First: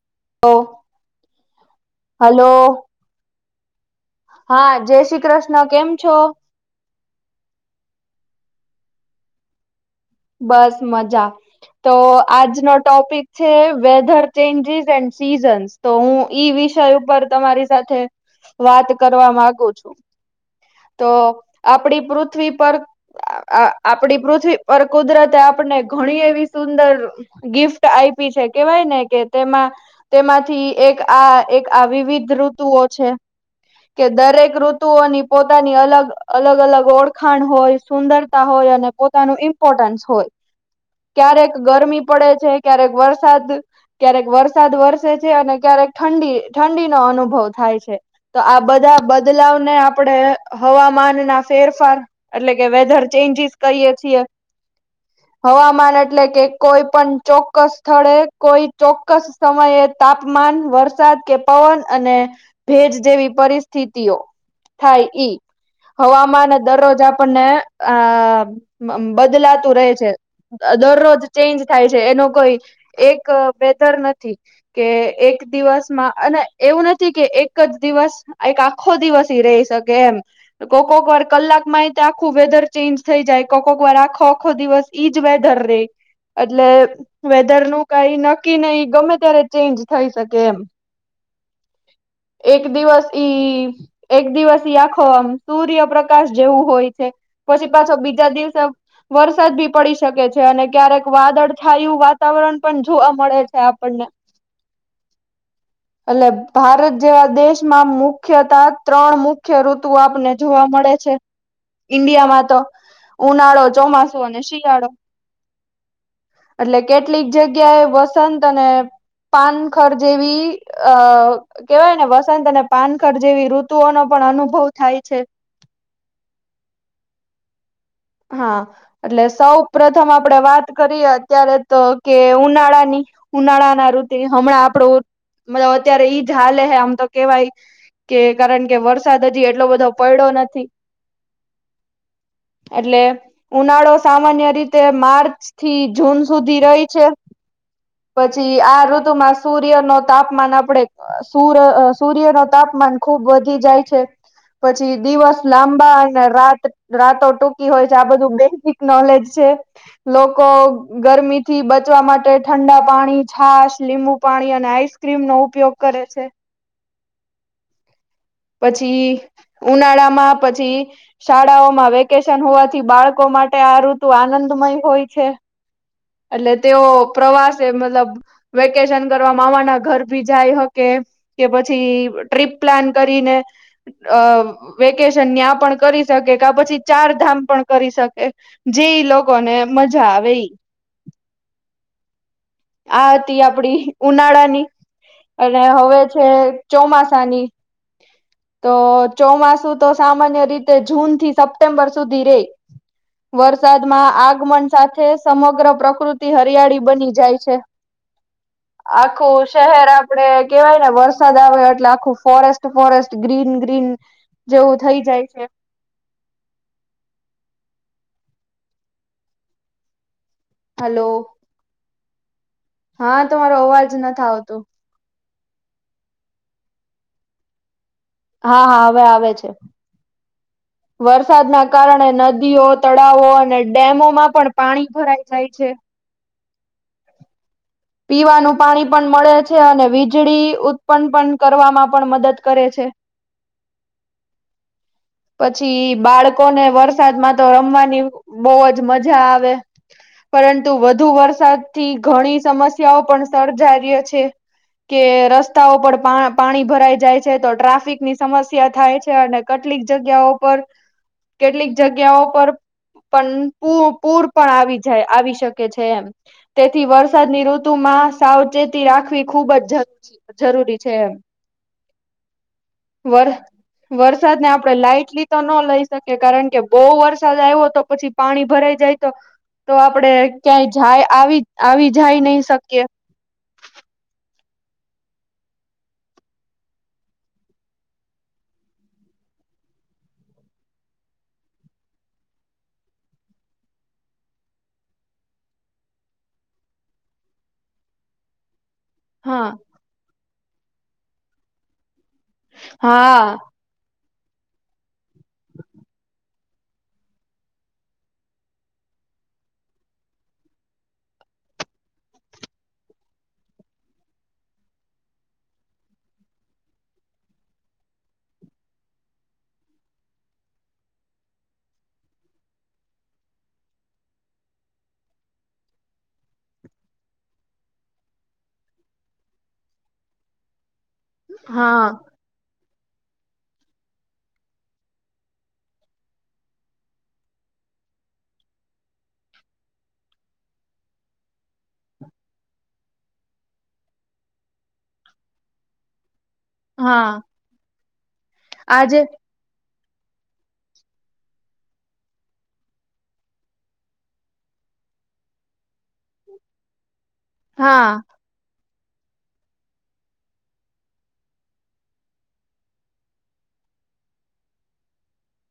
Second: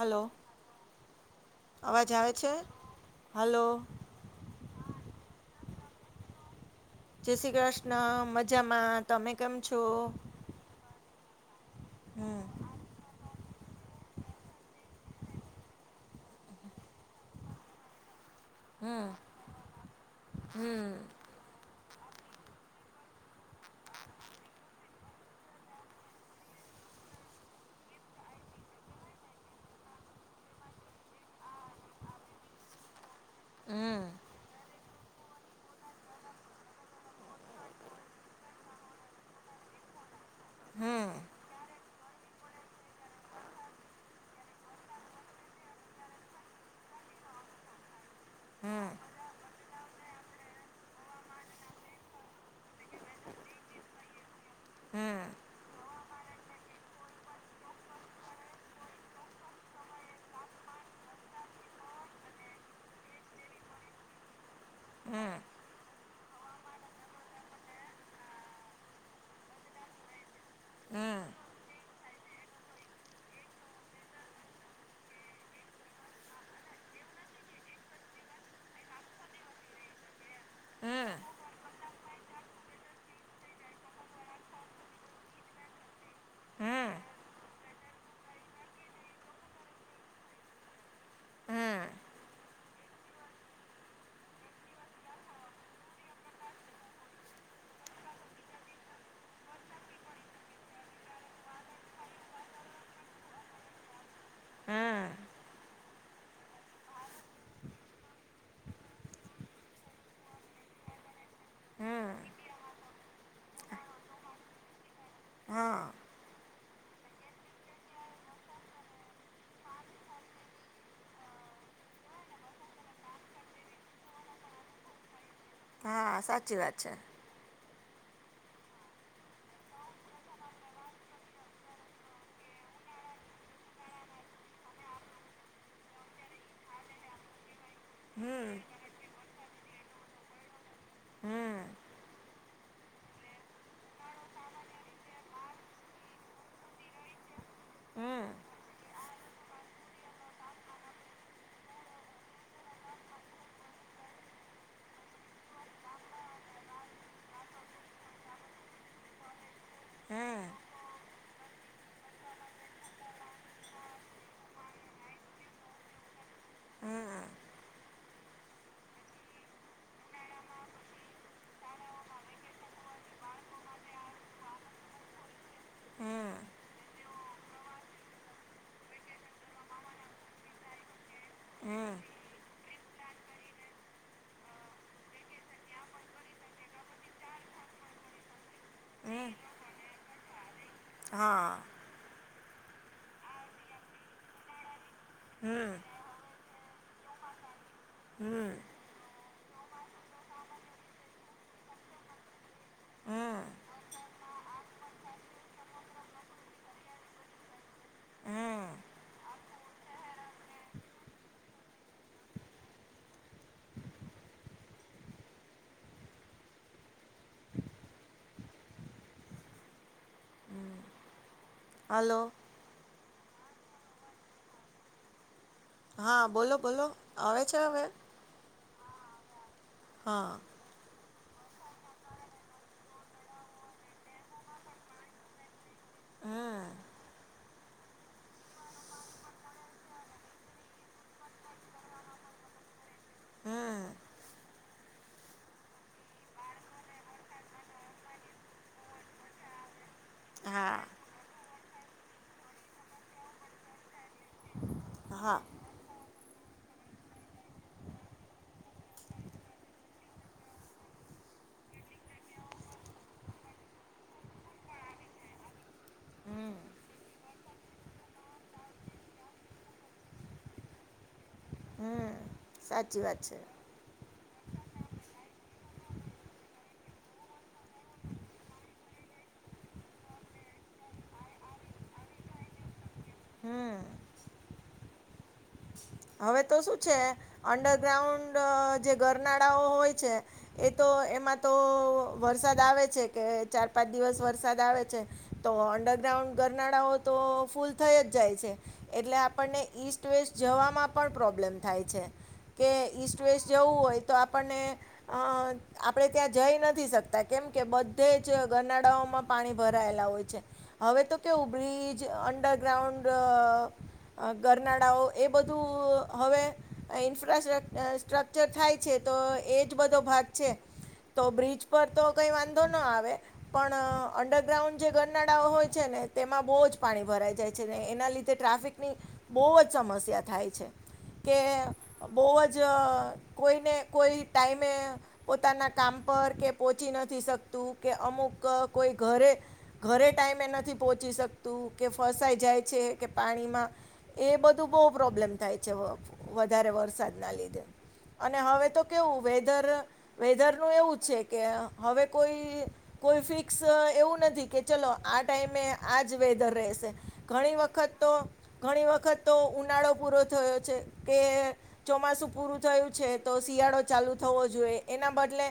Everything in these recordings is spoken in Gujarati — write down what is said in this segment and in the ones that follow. હલો. અવાજ આવે હલો છે? હાલો. હા. જય શ્રી કૃષ્ણ. કેમ છો? જય શ્રી કૃષ્ણ. મજામાં. તમે કેમ છો? બસ મજા. તો હમ આજનો ટોપીક છ છે વેધર ચેન્જીસ એન્ડ સીઝન્સ. તો હું ઈ વિષય ઉપર તમારી સાથે વાત કરવા માંગુ છું. તો આપ આપણી પૃથ્વી પર અ-અ-આપણી પૃથ્વી પર કુદરતે આપણને ઘણી એવી સુંદર ગિફ્ટ આયપી છે. કેવાય ને કે તેમાં તેમાંથી એક આ એક આ વિવિધ ઋતુઓ છે. હમ કે દરેક ઋતુ ઋતુઓની પોતાની અલગ અલગ અલગ ઓળખાણ હોય, સુંદરતા હોય, અને પોતાનુ ઇમ્પોટન્સ હોય, હમ ક્યારેક ગરમી પડે છે. ક્યારેક વરસાદ ક્યારેક વરસાદ વરસે છે, અને ક્યારેક ઠંડી ઠંડીનો અનુભવ થાય છે. તો આ હમ બધા બદલાવને આપ આપણે હવામાન ના ફેરફાર એટલે કે વેધર ચેન્જીસ કરીયે છીએ હમ હવામાન જ એટલે કે કોઈ પણ ચોક્કસ સ્થળે, કોઈ ચોક્કસ સમયે તાપમાન વરસાદ કે પવન અને ભેજ, જેવી પરિસ્થિતિઓ થાય હમ ઈ, હવામાન દરરોજ આપણને આ બદલાતું રહે છે. હમ દરરોજ ચેન્જ થાય છે, એનો કોઈ એક વેધર નથી કે એક એક દિવસમાં અને એવું નથી, કે એક જ દિવસ એક આખો દિવસ રહી શકે એમ કોક હમ કોક વાર કલાકમાં એ તો આખું વેધર ચેન્જ થઈ જાય કોક કોક વાર આખો આખો દિવસ ઈ, જ બેધર રે એટલે હમ વેધર નું કઈ નક્કી નહી, ગમે ત્યારે ચેન્જ થઈ શકે એમ હમ એક દિવસ, ઈ એક દિવસ ઈ આખો સૂર્ય પ્ર્રકાશ જેવું હોય છે. પછી પાછો બીજા દિવસે વરસાદ બી પડી શકે છે, અને ક્યારેક વાદળછાયું વાતાવરણ પણ જોવા મળે છે, આપ પણને હમ્મ એટલે ભારત જેવા દેશમાં મુખ્ય ત્રણ મુખ્ય ઋતુ આપને જોવા મળે છે, હમ ઈન્ડિયા માં તો ઉનાળો ચોમાસું અને શિયાળો? હા એટલે કેટલીક જગ્યાએ વસંત અને પાનખર જેવી અ કેહેવાય ને વસંત અને પાનખર જેવી ઋતુઓનો પણ પણ અનુભવ થાય છે. હા, સાચી વાત છે. હા, એટલે સૌ પ્રથમ આપડે વાત કરીએ અત્યારે તો કે ઉનાળા ની ઉનાળા ના ઋતુ હમણાં આપડો અત્યારે ઈ જ હાલે, હ આમ તો કહેવાય કે હમ કારણ કે વરસાદ હજી, એટલો બધો પડ્યો નથી હમ એટલે ઉનાળો સામાન્ય રીતે, માર્ચ થી જૂન સુધી રહી છે? હમ પછી, આ ઋત તુમાં સૂર્ય ન તાપમાન આપણે સૂર્ય ન તાપમાન ખુબ વધી જાય છે. પછી, દિવસ લાંબા અને રાત રાતો ટૂંકી હોય છે આ બધું બેઝિક નોલેજ છે. હમ લોકો, ગરમી થી બચવા માટે ઠંડા, પાણી, છાશ, લીંબુ પાણી અને આઈસક્રીમ નો ઉપયોગ કરે છે. હમ પછી ઉનાળામાં, પછી શાળાઓમાં વેકેશન હોવાથી બાળકો માટે આ ઋતુ આનંદમય, હોય છે? હમ એટલે તેઓ પ્રવાસે મતલબ વેકેશન કરવા મામા ના ઘર ભી જાય હકે કે પછી હમ ટ્રીપ પ્લાન કરીને વેકેશન ત્યા પણ કરી શકે કે પછી ચાર ધામ પણ કરી કે જે ઈ, હમ લોકો ને મજા આવે ઈ હા આ હતી આપડી ઉનાળાની અને હમ હવે છે ચોમાસાની, હમ તો ચોમાસા સામાન્ય રીતે જૂન, થી સપ્ટેમ્બર સુધી રહે. વરસાદમાં આગમન, સાથે સમગ્ર પ્રકૃતિ હરિયાળી બની જાય છે. આખું શહેર આપડે કહેવાય, ને વરસાદ આવે એટલે આખું forest forest green green green જેવુ, થઈ જાય છે. હલો. હલો. હા, તમારો અવાજ નથી, આવતો હા, બોલો બોલો આવે છે. હવે? હા, હા, હવે આવે છે. હા વરસાદના કારણે નદીઓ તળાવો અને ડેમોમાં પણ પાણી ભરાઈ જાય છે. પીવાનુ, પાણી પણ મળે છે. અને વીજળી ઉત્પન્ન પણ કરવામાં પણ મદદ કરે છે. હમ પછી, બાળકોને વરસાદમાં તો રમવાની બહુ જ મજા આવે. પરંતુ, હા વધુ વરસાદ થી ઘણી સમસ્યાઓ પણ સર્જ રહ્ય છે. કે હા રસ્તાઓ પર પા પાણી ભરાઈ જાય છે, તો ટ્રાફિક ની સમસ્યા થાય છે, અને કેટલીક જગ્યાઓ પર કેટલીક, જગ્યાઓ પર પણ પૂર પણ આવી જાય આવી શકે છે, એમ તેથી વરસાદની ઋતુમાં સાવચેતી, રાખવી ખુબ જ જરૂરી છે, એમ હમ, સાચી વાત વર છે. વરસાદને આપણે લાાઈટલી, તો ન લઈ શકીએ કારણ કે બહુ વરસાદ આવ્યો તો પછી પાણી ભરાઈ જાય તો તો આપડે ક્યાંય જાય આવી આવી જાય નહી, શકીએ? હમ્મ હવે તો શું છે, અંડરગ્રાઉન્ડ જે ગરનાળાઓ હોય છે, એ તો એમાં તો વરસાદ આવે છે કે ચાર પાંચ દિવસ વરસાદ આવે છે, તો અંડર ગ્રાઉન્ડ ગરનાળા, હો તો ફૂલ થઈ જ જાય છે. એટલે હા આપણને ઈસ્ટ વેસ્ટ જવામાં પણ પ્રોબ્લેમ થાય છે. કે ઈસ્ટ, હા વેસ્ટ જવું હોય તો આપણને આપણે, ત્યાં જઈ નથી શકતા કેમ કે બધે જ ગનાડાાઓમા પાણી ભરાયેલા હોય છે. હવે તો કેવું બ્રિજ, અંડરગ્રાઉન્ડ ગરનાડાાઓ એ બધું હવે ઇન્ફ્ર્ટ સ્ટ્રકચર થાય છે તો એ જ બધો ભાગ છે તો બ્રિજ પર તો કઈ વાંધો ના આવે પણ અંડરગ્રાઉન્ડ જે ગરનાડાઓ હોય છે ને તેમાં બહુ જ પાણી ભરાઈ જાય છે ને એના લીધે ટ્રાફિકની બહુ જ સમસ્યા થાય છે કે હા બોવજ કોઈને કોઈ ટાઈમે પોતાના કામ પર કે પોહચી નથી શકતું કે અમુક કોઈ ઘરે ઘરે ટાઈમે નથી પહોંચી શકતું કે ફસાઈ જાય છે. કે પાણીમાં એ બધું બહુ પ્રોબ્લેમ થાય છે. વધારે હા વરસાદના લીધે અને હવે તો આજે કેવું વેધર વેધર નું એવું છે કે હવે કોઈ કોઈ ફિક્સ એવું નથી કે ચલો આ ટાઈમે આજ વેધર રહેશે, ઘણી હા વખત તો ઘણી વખત તો ઉનાળો પૂરો કે ચોમાસું પૂરુ થયું છે, તો શિયાળો ચાલુ થવો જોઈએ એના બ એટલે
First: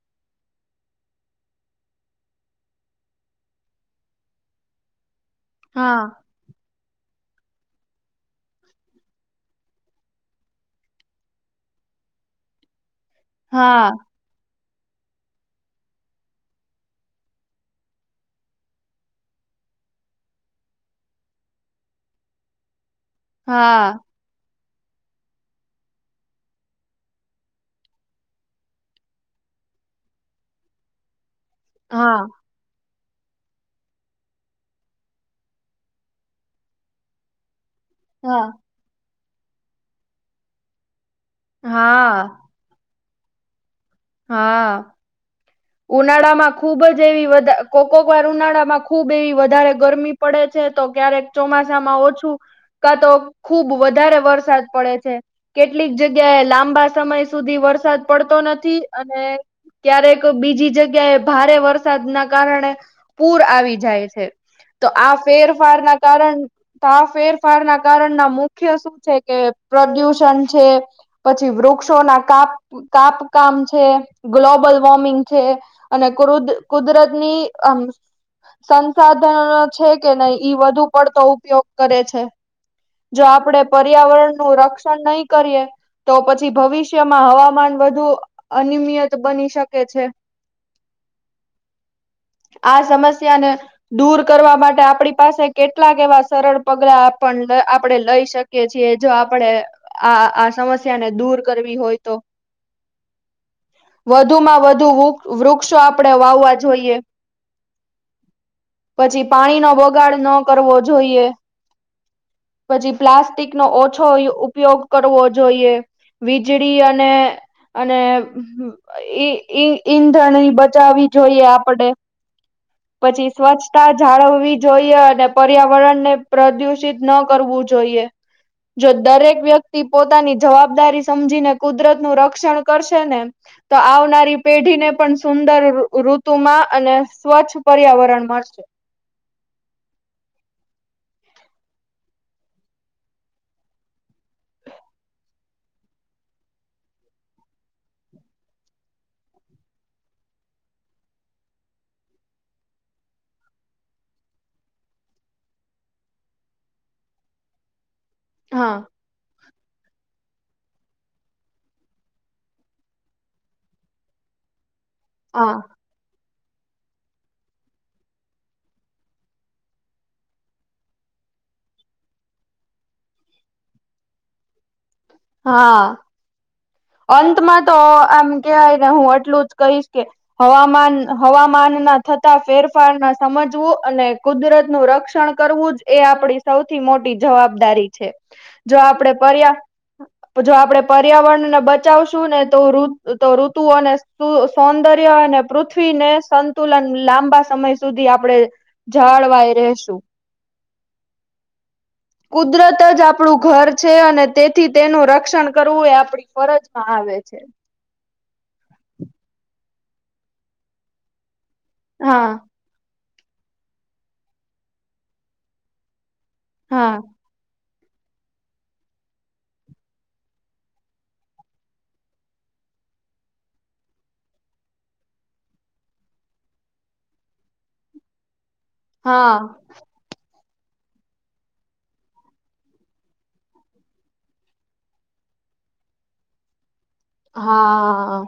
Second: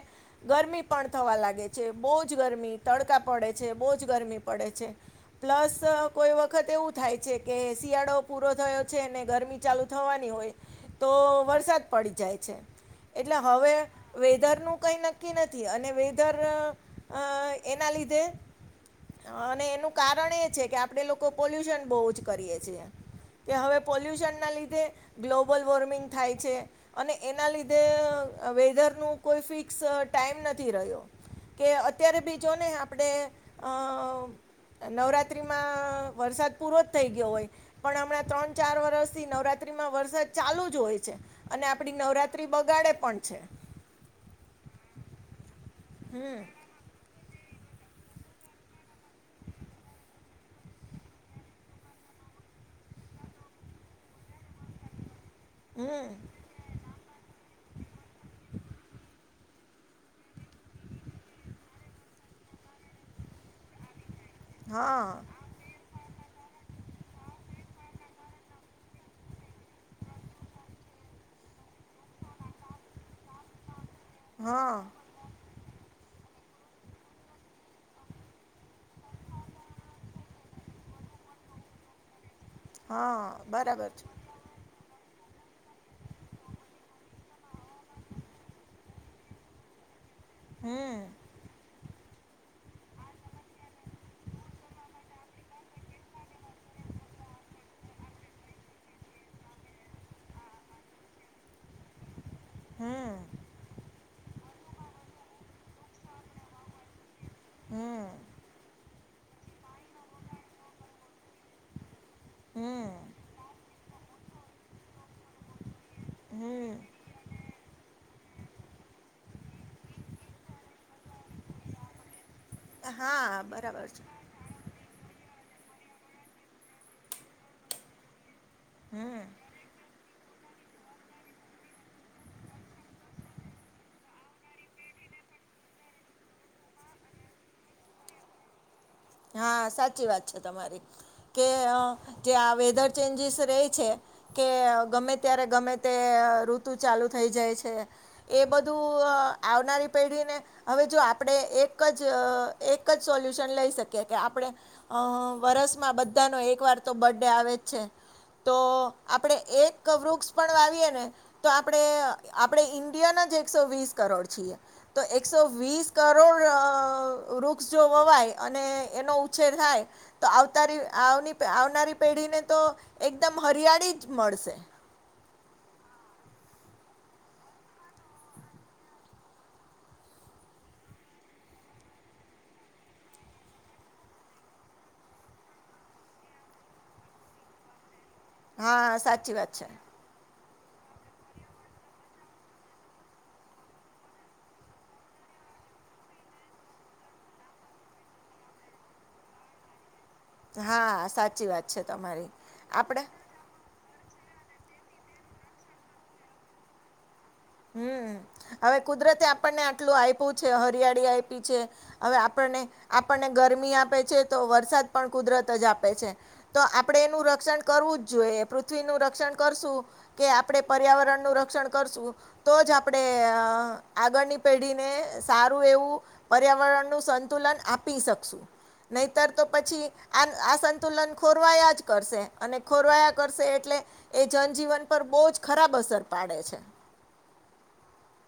ગરમી પણ થવા લાગે છે બહુ જ ગરમી તડકા પડે છે, બહુ જ ગરમી પડે છે. પ્લસ હા કોઈ વખત એવું થાય છે, કે શિયાળો પૂરો થયો છે, અને ગરમી ચાલુ થવાની હોય તો વરસાદ પડી જાય છે. એટલે હવે, હા વેધરનુ કઈ નક્કી નથી, અને વેધર એના લીધે અને એનું કારણ એ છે, કે આપડે લોકો પોલ્યુશન બહુ જ કરીએ છેએ કે હવે, હા પોલ્યુશન લીધે ગ્લોબલ વોર્મિંગ થાય છે, અને એના લીધે વેધરનું કોઈ ફિક્સ ટાઈમ નથી રહ્યો કે અત્યારે હા બીજોને આપણે નવરાત્રિમાં વરસાદ પૂરો થઈ ગયો હોય. પણ હમણાં ત્રણ હા ચાર વરષ થી નવરાત્રીમાં વરસાદ ચાલુ જ હોય છે. અને આપડી હા નવરાત્રી બગાડે પણ છે. હા. ઉનાળા હમ માં ખુબ જ એવી [unintelligible] કો કોક વાર ઉનાળામાં ખુબ એવી વધારે ગરમી પડે છે તો ક્યારેક ચોમાસામાં ઓછું કા તો ખુબ વધારે વરસાદ પડે છે. કેટલીક હમ જગ્યાએ લાંબા સમય સુધી વરસાદ પડતો નથી અને ક્યારેક બીજી જગ્યા એ ભારે વરસાદ ના કારણે પૂર આવી જાય છે. તો હા આ ફેરફાર ના કારણ તા ફેરફાર ના કારણના મુખ્ય શું છે કે પ્રદુષણ છે પછી વૃક્ષો ના કાપ કાપકામ છે. ગ્લોબલ હા. અને [unintelligible] કુદરતની આમ સંસાધનો છે કે નહી ઈ વધુ પડતો ઉપયોગ કરે છે. હા જો આપડે બરાબર છે પર્યાવરણ નું રક્ષણ નહી કરીએ તો પછી ભવિષ્યમાં હવામાન વધુ અનિમયત બની શકે [inaudible] છે. હમ્મ. [inaudible] આ સમસ્યાને દૂર કરવા માટે આપણી પાસે કેટલાક એવા સરળ પગલા આપણે આપણે લઈ શકીએ છીએ જો આપણે આ આ સમસ્યા ને દૂર કરવી હોય, તો હમ. વધુ માં વધુ વૃક્ષો આપણે વાવવા જોઈએ. હમ. પછી પાણી નો બગાડ ન કરવો જોઈએ હમ પછી પ્લાસ્ટિક નો ઓછો ઉપયોગ કરવો જોઈએ. હમ વીજળી અને, અને ઈંધણની બચાવવી જોઈએ આપડે પછી હા બરાબર સ્વચ્છતા છે જાળવવી જોઈએ, અને પર્યાવરણ ને પ્રદુષિત ન કરવું જોઈએ, જો દરેક વ્યક્તિ પોતાની જવાબદારી સમજીને કુદરતનુ રક્ષણ કરશે ને તો આવનારી પેઢીને પણ સુંદર ઋતુમા, અને સ્વચ્છ પર્યાવરણ મળશે હા, સાચી વાત છે, તમારી કે જે આ વેધર ચેન્જીસ રહે છે. કે ગમે ત્યારે, ગમે તે ઋતુ ચાલુ થઈ જાય છે. એ બધું આવનારી પેઢીને હવે, જો આપણે એક જ એક જ સોલ્યુશન લઈ શકીએ કે કે આપણે વરસમાં, બધાનો એક વાર તો બથૅડે આવે જ છે. તો હા આપડે એક વૃક્ષ પણ વાવીએ ને તો આપણે આપણે ઈન્ડિયાના જ એકસો વીસ કરોડ છીએ. તો એકસો હા વીસ કરોડ વૃક્ષ જો વવાય અને એનો ઉછેર થાય તો અવતારી આવની આવનારી પેઢીને તો એકદમ હરિયાળી [unintelligible] મળશે. હા. અંતમાં તો આમ કવાય ને હું એટલું જ કહીશ કે હવામાન હવામાન ના થતા ફેરફાર ના સમજવું અને કુદરતનું રક્ષણ કરવું જ એ આપણી સૌથી મોટી જવાબદારી છે. જો હા આપણે સાચી વાત પર્યા છે. જો આપણે પર્યાવરણને બચાવશું ને તો ઋતુઓને સૌંદર્ય અને પૃથ્વીને સંતુલન સંતુલન, લાંબા સમય સુધી આપડે જાળવાય રહેશુ હા, સાચી વાત છે, તમારી કુદરત જ આપણે આપણું ઘર છે, અને તેથી તેનું રક્ષણ કરવું એ આપડી ફરજમાં આવે છે. હમ હવે કુદરતે આપણને આટલું આપ્યું છે. હરિયાળી આપી છે, હવે હા આપણને ગરમી આપે છે તો વરસાદ પણ કુદરત જ આપે છે. તો આપણે હા એનું રક્ષણ કરવું જ જોઈએ પૃથ્વીનુ રક્ષણ કરશું કે આપણે પર્યાવરણ નું રક્ષણ કરશુ તો જ આપણેે આગળની પેઢીને સારું એવું પર્યાવરણનું સંતુલન આપી શકશુ નહિતર, તો હા. પછી આ સંતુલન ખોરવાયા જ કરશે અને ખોરવાયા કરશે એટલે એ જનજીવન પર બહુ જ ખરાબ અસર પાડે છે. હા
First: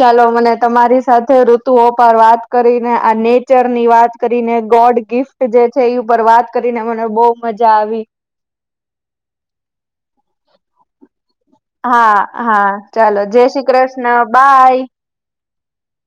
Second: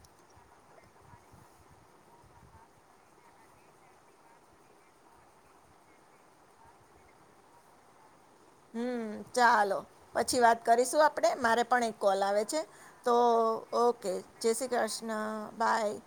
ચાલો મને, તમારી સાથે ઋતુઓ પર વાત કરીને આ નેચર ની વાત કરીને ગોડ ગિફ્ટ જે છે, એ ઉપર વાત કરીને મને બહુ મજા આવી હમ, ચાલો પછી વાત કરીશું આપણે આપણે મારે પણ એક હા કોલ આવે છે, હા તો ચાલો જય શ્રી કૃષ્ણ ઓકે જય શ્રી બાય કૃષ્ણ બાય